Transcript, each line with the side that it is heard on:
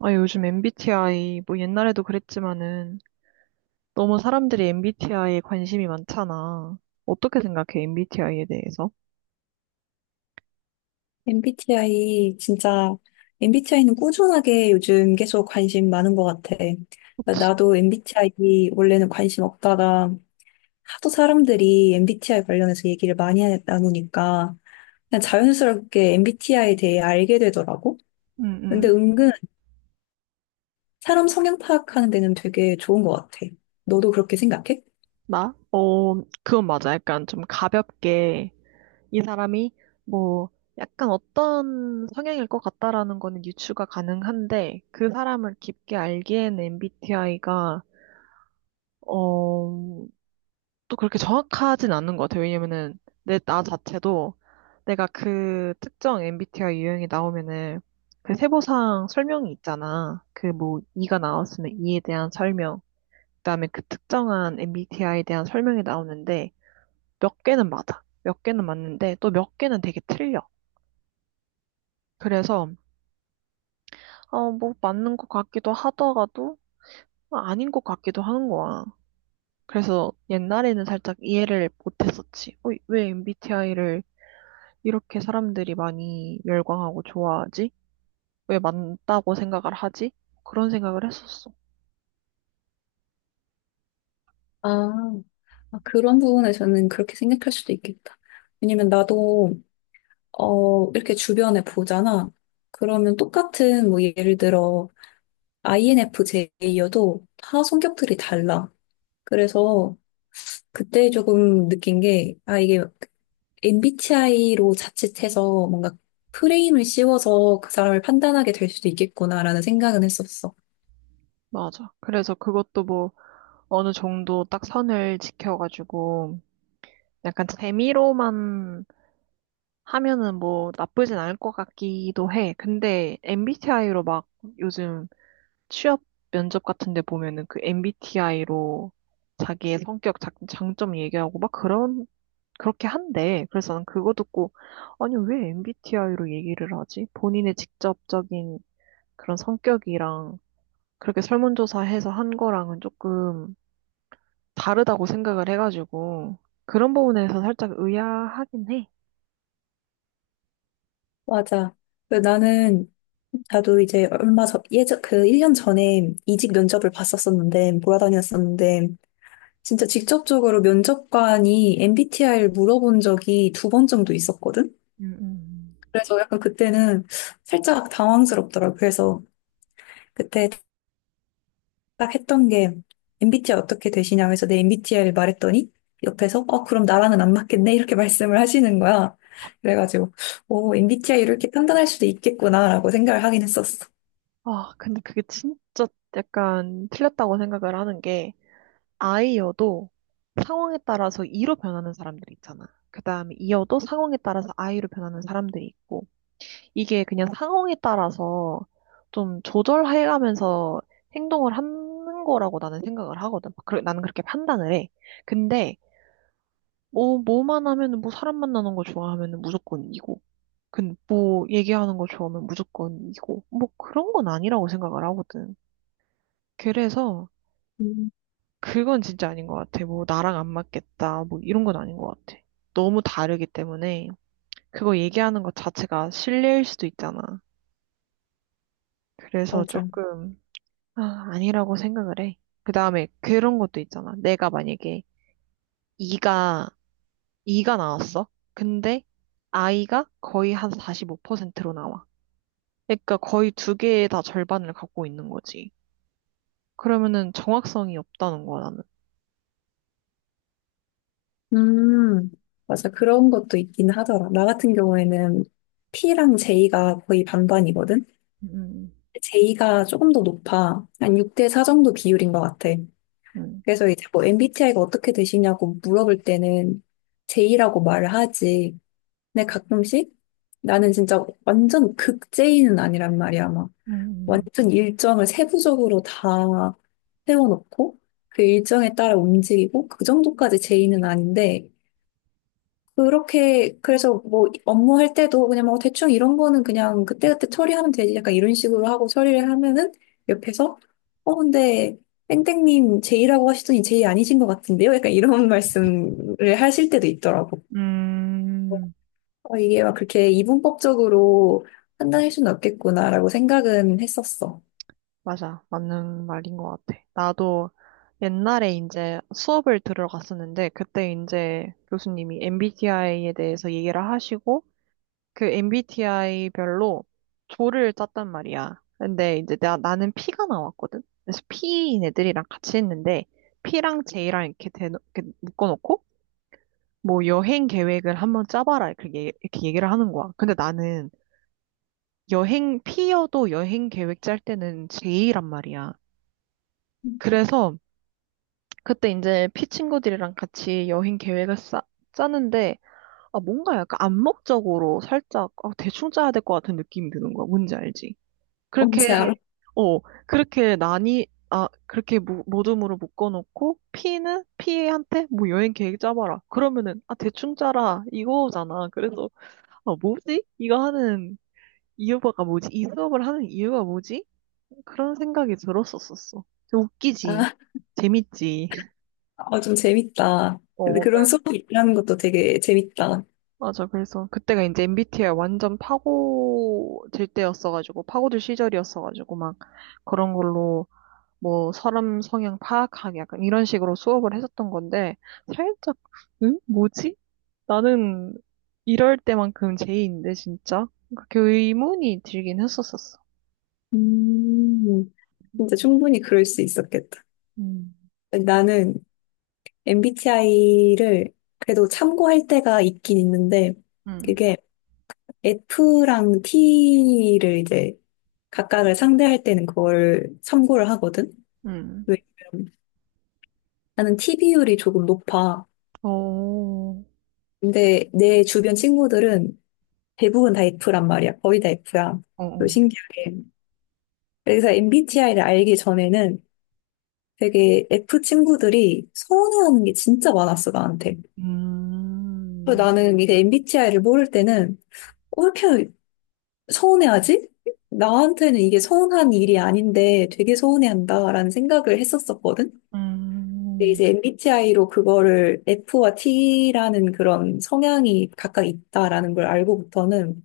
right: 아, 요즘 MBTI, 뭐 옛날에도 그랬지만은 너무 사람들이 MBTI에 관심이 많잖아. 어떻게 생각해, MBTI에 대해서?
left: MBTI 진짜 MBTI는 꾸준하게 요즘 계속 관심 많은 것 같아. 그러니까 나도 MBTI 원래는 관심 없다가 하도 사람들이 MBTI 관련해서 얘기를 많이 나누니까 그냥 자연스럽게 MBTI에 대해 알게 되더라고.
right: 응,
left: 근데
right: 응.
left: 은근 사람 성향 파악하는 데는 되게 좋은 것 같아. 너도 그렇게 생각해?
right: 나? 그건 맞아. 약간 좀 가볍게 이 사람이 뭐 약간 어떤 성향일 것 같다라는 거는 유추가 가능한데 그 사람을 깊게 알기에는 MBTI가 또 그렇게 정확하진 않는 것 같아요. 왜냐면은 내 나 자체도 내가 그 특정 MBTI 유형이 나오면은 그 세부상 설명이 있잖아. 그 뭐 E가 나왔으면 E에 대한 설명, 그다음에 그 특정한 MBTI에 대한 설명이 나오는데 몇 개는 맞아. 몇 개는 맞는데 또 몇 개는 되게 틀려. 그래서 뭐 맞는 것 같기도 하다가도 아닌 것 같기도 하는 거야. 그래서 옛날에는 살짝 이해를 못했었지. 왜 MBTI를 이렇게 사람들이 많이 열광하고 좋아하지? 왜 많다고 생각을 하지? 그런 생각을 했었어.
left: 아, 아, 그런 부분에서는 그렇게 생각할 수도 있겠다. 왜냐면 나도 이렇게 주변에 보잖아. 그러면 똑같은, 뭐, 예를 들어, INFJ여도 다 성격들이 달라. 그래서 그때 조금 느낀 게, 아, 이게 MBTI로 자칫해서 뭔가 프레임을 씌워서 그 사람을 판단하게 될 수도 있겠구나라는 생각은 했었어.
right: 맞아. 그래서 그것도 뭐 어느 정도 딱 선을 지켜가지고 약간 재미로만 하면은 뭐 나쁘진 않을 것 같기도 해. 근데 MBTI로 막 요즘 취업 면접 같은 데 보면은 그 MBTI로 자기의 성격 장점 얘기하고 막 그런 그렇게 한대. 그래서 난 그거 듣고, 아니, 왜 MBTI로 얘기를 하지? 본인의 직접적인 그런 성격이랑 그렇게 설문조사해서 한 거랑은 조금 다르다고 생각을 해가지고, 그런 부분에서 살짝 의아하긴 해.
left: 맞아. 그래서 나는, 나도 이제 얼마 전, 예전, 그 1년 전에 이직 면접을 봤었었는데, 몰아다녔었는데, 진짜 직접적으로 면접관이 MBTI를 물어본 적이 두 번 정도 있었거든?
right: 음, 음.
left: 그래서 약간 그때는 살짝 당황스럽더라고. 그래서 그때 딱 했던 게 MBTI 어떻게 되시냐 그래서 내 MBTI를 말했더니 옆에서 그럼 나랑은 안 맞겠네? 이렇게 말씀을 하시는 거야. 그래가지고, 오, MBTI 이렇게 판단할 수도 있겠구나라고 생각을 하긴 했었어.
right: 아, 근데 그게 진짜 약간 틀렸다고 생각을 하는 게, 아이여도 상황에 따라서 이로 변하는 사람들이 있잖아. 그 다음에 이여도 상황에 따라서 아이로 변하는 사람들이 있고, 이게 그냥 상황에 따라서 좀 조절해가면서 행동을 하는 거라고 나는 생각을 하거든. 그 나는 그렇게 판단을 해. 근데 뭐만 하면은 뭐 사람 만나는 거 좋아하면은 무조건 이고, 근뭐 얘기하는 거 좋아하면 무조건 이고, 뭐 그런 건 아니라고 생각을 하거든. 그래서
left: 음,
right: 그건 진짜 아닌 것 같아. 뭐 나랑 안 맞겠다, 뭐 이런 건 아닌 것 같아. 너무 다르기 때문에 그거 얘기하는 것 자체가 신뢰일 수도 있잖아. 그래서
left: 맞아.
right: 조금 아니라고 생각을 해. 그 다음에 그런 것도 있잖아. 내가 만약에 이가, 이가 나왔어. 근데 아이가 거의 한 45%로 나와. 그러니까 거의 두 개의 다 절반을 갖고 있는 거지. 그러면은 정확성이 없다는 거야, 나는.
left: 음, 맞아. 그런 것도 있긴 하더라. 나 같은 경우에는 P랑 J가 거의 반반이거든?
right: 음,
left: J가 조금 더 높아. 한 6대 4 정도 비율인 것 같아.
right: 음,
left: 그래서 이제 뭐 MBTI가 어떻게 되시냐고 물어볼 때는 J라고 말을 하지. 근데 가끔씩 나는 진짜 완전 극 J는 아니란 말이야. 막
right: 음, 음,
left: 완전 일정을 세부적으로 다 세워놓고 그 일정에 따라 움직이고 그 정도까지 J는 아닌데 그렇게, 그래서 뭐 업무할 때도 그냥 뭐 대충 이런 거는 그냥 그때그때 처리하면 되지. 약간 이런 식으로 하고 처리를 하면은 옆에서, 근데 땡땡님 제이라고 하시더니 제이 아니신 것 같은데요? 약간 이런 말씀을 하실 때도 있더라고.
right: 음, 음. 음,
left: 이게 막 그렇게 이분법적으로 판단할 수는 없겠구나라고 생각은 했었어.
right: 맞아. 맞는 말인 것 같아. 나도 옛날에 이제 수업을 들으러 갔었는데, 그때 이제 교수님이 MBTI에 대해서 얘기를 하시고, 그 MBTI별로 조를 짰단 말이야. 근데 이제 나는 P가 나왔거든? 그래서 P인 애들이랑 같이 했는데, P랑 J랑 이렇게, 이렇게 묶어놓고, 뭐 여행 계획을 한번 짜봐라. 이렇게, 이렇게 얘기를 하는 거야. 근데 나는 P여도 여행 계획 짤 때는 J란 말이야. 그래서 그때 이제 P 친구들이랑 같이 여행 계획을 짜는데, 아, 뭔가 약간 암묵적으로 살짝, 대충 짜야 될 것 같은 느낌이 드는 거야. 뭔지 알지?
left: 뭔지
right: 그렇게,
left: 알아?
right: 어, 그렇게 나니, 그렇게 모둠으로 묶어놓고, P는 P한테 뭐 여행 계획 짜봐라. 그러면은, 대충 짜라. 이거잖아. 그래서, 아, 뭐지? 이거 하는 이유가 뭐지? 이 수업을 하는 이유가 뭐지? 그런 생각이 들었었었어. 웃기지.
left: 아,
right: 재밌지.
left: 좀 재밌다.
right: 어,
left: 근데 그런
right: 뭔가.
left: 수업이 있다는 것도 되게 재밌다.
right: 맞아. 그래서 그때가 이제 MBTI 완전 파고들 때였어가지고, 파고들 시절이었어가지고, 막 그런 걸로 뭐 사람 성향 파악하기 약간 이런 식으로 수업을 했었던 건데 살짝 응? 뭐지? 나는 이럴 때만큼 J인데 진짜? 그렇게 의문이 들긴 했었었어.
left: 음, 진짜 충분히 그럴 수 있었겠다.
right: 음.
left: 나는 MBTI를 그래도 참고할 때가 있긴 있는데,
right: 응.
left: 그게 F랑 T를 이제 각각을 상대할 때는 그걸 참고를 하거든?
right: 응.
left: 왜냐면 나는 T 비율이 조금 높아.
right: 어. 어,
left: 근데 내 주변 친구들은 대부분 다 F란 말이야. 거의 다 F야. 또
right: 어.
left: 신기하게. 그래서 MBTI를 알기 전에는 되게 F 친구들이 서운해하는 게 진짜 많았어, 나한테. 그리고
right: 음.
left: 나는 이게 MBTI를 모를 때는 왜 이렇게 서운해하지? 나한테는 이게 서운한 일이 아닌데 되게 서운해한다라는 생각을 했었었거든. 근데
right: 음.
left: 이제 MBTI로 그거를 F와 T라는 그런 성향이 각각 있다라는 걸 알고부터는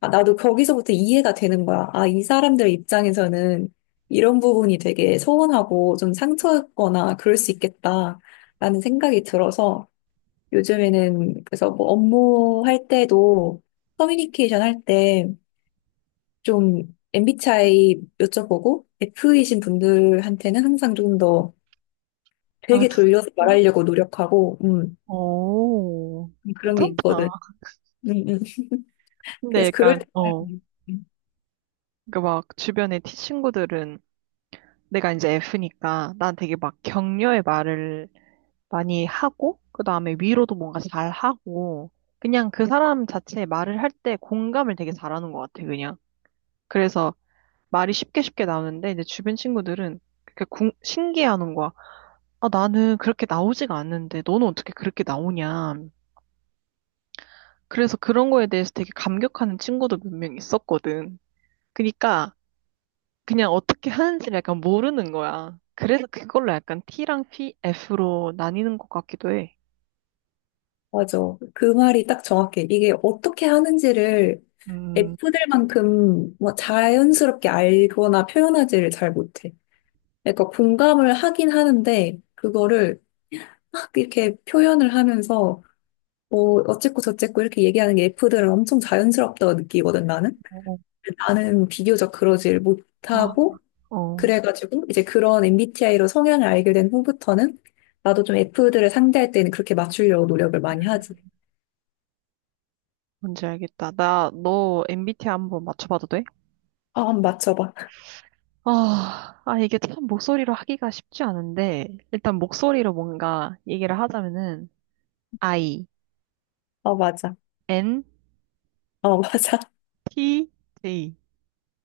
left: 아, 나도 거기서부터 이해가 되는 거야. 아, 이 사람들 입장에서는 이런 부분이 되게 서운하고 좀 상처였거나 그럴 수 있겠다라는 생각이 들어서 요즘에는 그래서 뭐 업무할 때도 커뮤니케이션 할때 좀 MBTI 여쭤보고 F이신 분들한테는 항상 좀 더
right: 아
left: 되게
right: 진짜?
left: 돌려서 말하려고 노력하고
right: 어.
left: 그런 게
right: 괜찮다.
left: 있거든. 음, 음.
right: 근데
left: 그래서 그럴
right: 약간
left: 때
right: 어.
left: 음, 음.
right: 그막 주변의 친구들은 내가 이제 F니까 난 되게 막 격려의 말을 많이 하고, 그 다음에 위로도 뭔가 잘 하고, 그냥 그 사람 자체에 말을 할 때 공감을 되게 잘하는 것 같아, 그냥. 그래서 말이 쉽게 쉽게 나오는데, 이제 주변 친구들은 그렇게 신기해하는 거야. 아, 나는 그렇게 나오지가 않는데, 너는 어떻게 그렇게 나오냐. 그래서 그런 거에 대해서 되게 감격하는 친구도 몇 명 있었거든. 그러니까 그냥 어떻게 하는지를 약간 모르는 거야. 그래서 그걸로 약간 T랑 P, F로 나뉘는 것 같기도 해.
left: 맞아. 그 말이 딱 정확해. 이게 어떻게 하는지를
right: 음,
left: F들만큼 뭐 자연스럽게 알거나 표현하지를 잘 못해. 그러니까 공감을 하긴 하는데 그거를 막 이렇게 표현을 하면서 뭐 어쨌고 저쨌고 이렇게 얘기하는 게 F들은 엄청 자연스럽다고 느끼거든 나는.
right: 어,
left: 나는 비교적 그러질
right: 아,
left: 못하고,
right: 어.
left: 그래가지고 이제 그런 MBTI로 성향을 알게 된 후부터는 나도 좀 F들을 상대할 때는 그렇게 맞추려고 노력을 많이 하지.
right: 뭔지 알겠다. 너 MBTI 한번 맞춰봐도 돼?
left: 아, 한번 맞춰봐.
right: 아, 이게 참 목소리로 하기가 쉽지 않은데, 일단 목소리로 뭔가 얘기를 하자면은, I,
left: 아, 맞아.
right: N,
left: 아, 맞아.
right: T, J,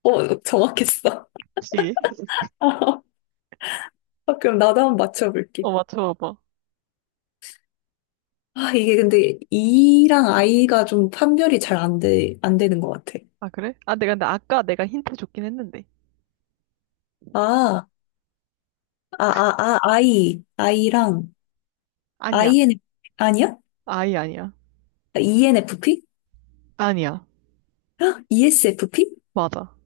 left: 정확했어.
right: G.
left: 아, 그럼 나도 한번 맞춰볼게.
right: 어, 맞춰봐봐.
left: 아, 이게 근데 E랑 I가 좀 판별이 잘 안 되는 것 같아.
right: 아, 그래? 아, 내가 근데 아까 내가 힌트 줬긴 했는데.
left: 아, 아, I. I랑,
right: 아니야.
left: IN, 아니야?
right: I 아니야.
left: ENFP?
right: 아니야.
left: 헉, ESFP?
right: 맞아.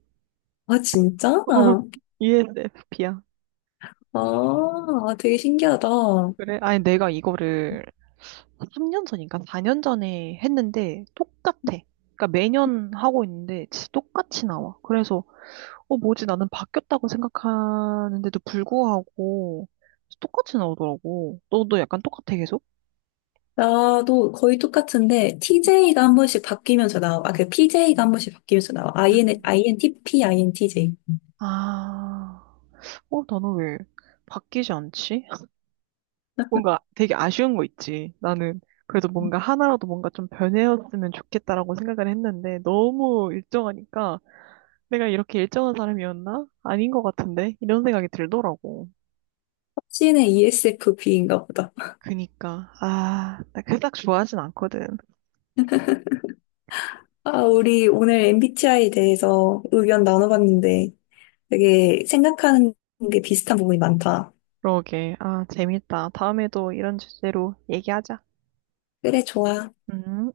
left: 아, 진짜? 아,
right: ENFP야.
left: 아, 되게 신기하다.
right: 그래? 아니, 내가 이거를 3년 전인가 4년 전에 했는데 똑같아. 그러니까 매년 하고 있는데 똑같이 나와. 그래서 뭐지, 나는 바뀌었다고 생각하는데도 불구하고 똑같이 나오더라고. 너도 약간 똑같아 계속?
left: 나도 거의 똑같은데, TJ가 한 번씩 바뀌면서 나와. 아, 그 PJ가 한 번씩 바뀌면서 나와. IN, INTP, INTJ.
right: 아, 나는 왜 바뀌지 않지? 뭔가 되게 아쉬운 거 있지. 나는 그래도 뭔가 하나라도 뭔가 좀 변해였으면 좋겠다라고 생각을 했는데 너무 일정하니까 내가 이렇게 일정한 사람이었나? 아닌 것 같은데? 이런 생각이 들더라고.
left: 확신의 ESFP인가 보다.
right: 그니까 아, 나 그닥 좋아하진 않거든.
left: 아, 우리 오늘 MBTI에 대해서 의견 나눠봤는데, 되게 생각하는 게 비슷한 부분이 많다.
right: 그러게. 아, 재밌다. 다음에도 이런 주제로 얘기하자.
left: 그래, 좋아.
right: 음.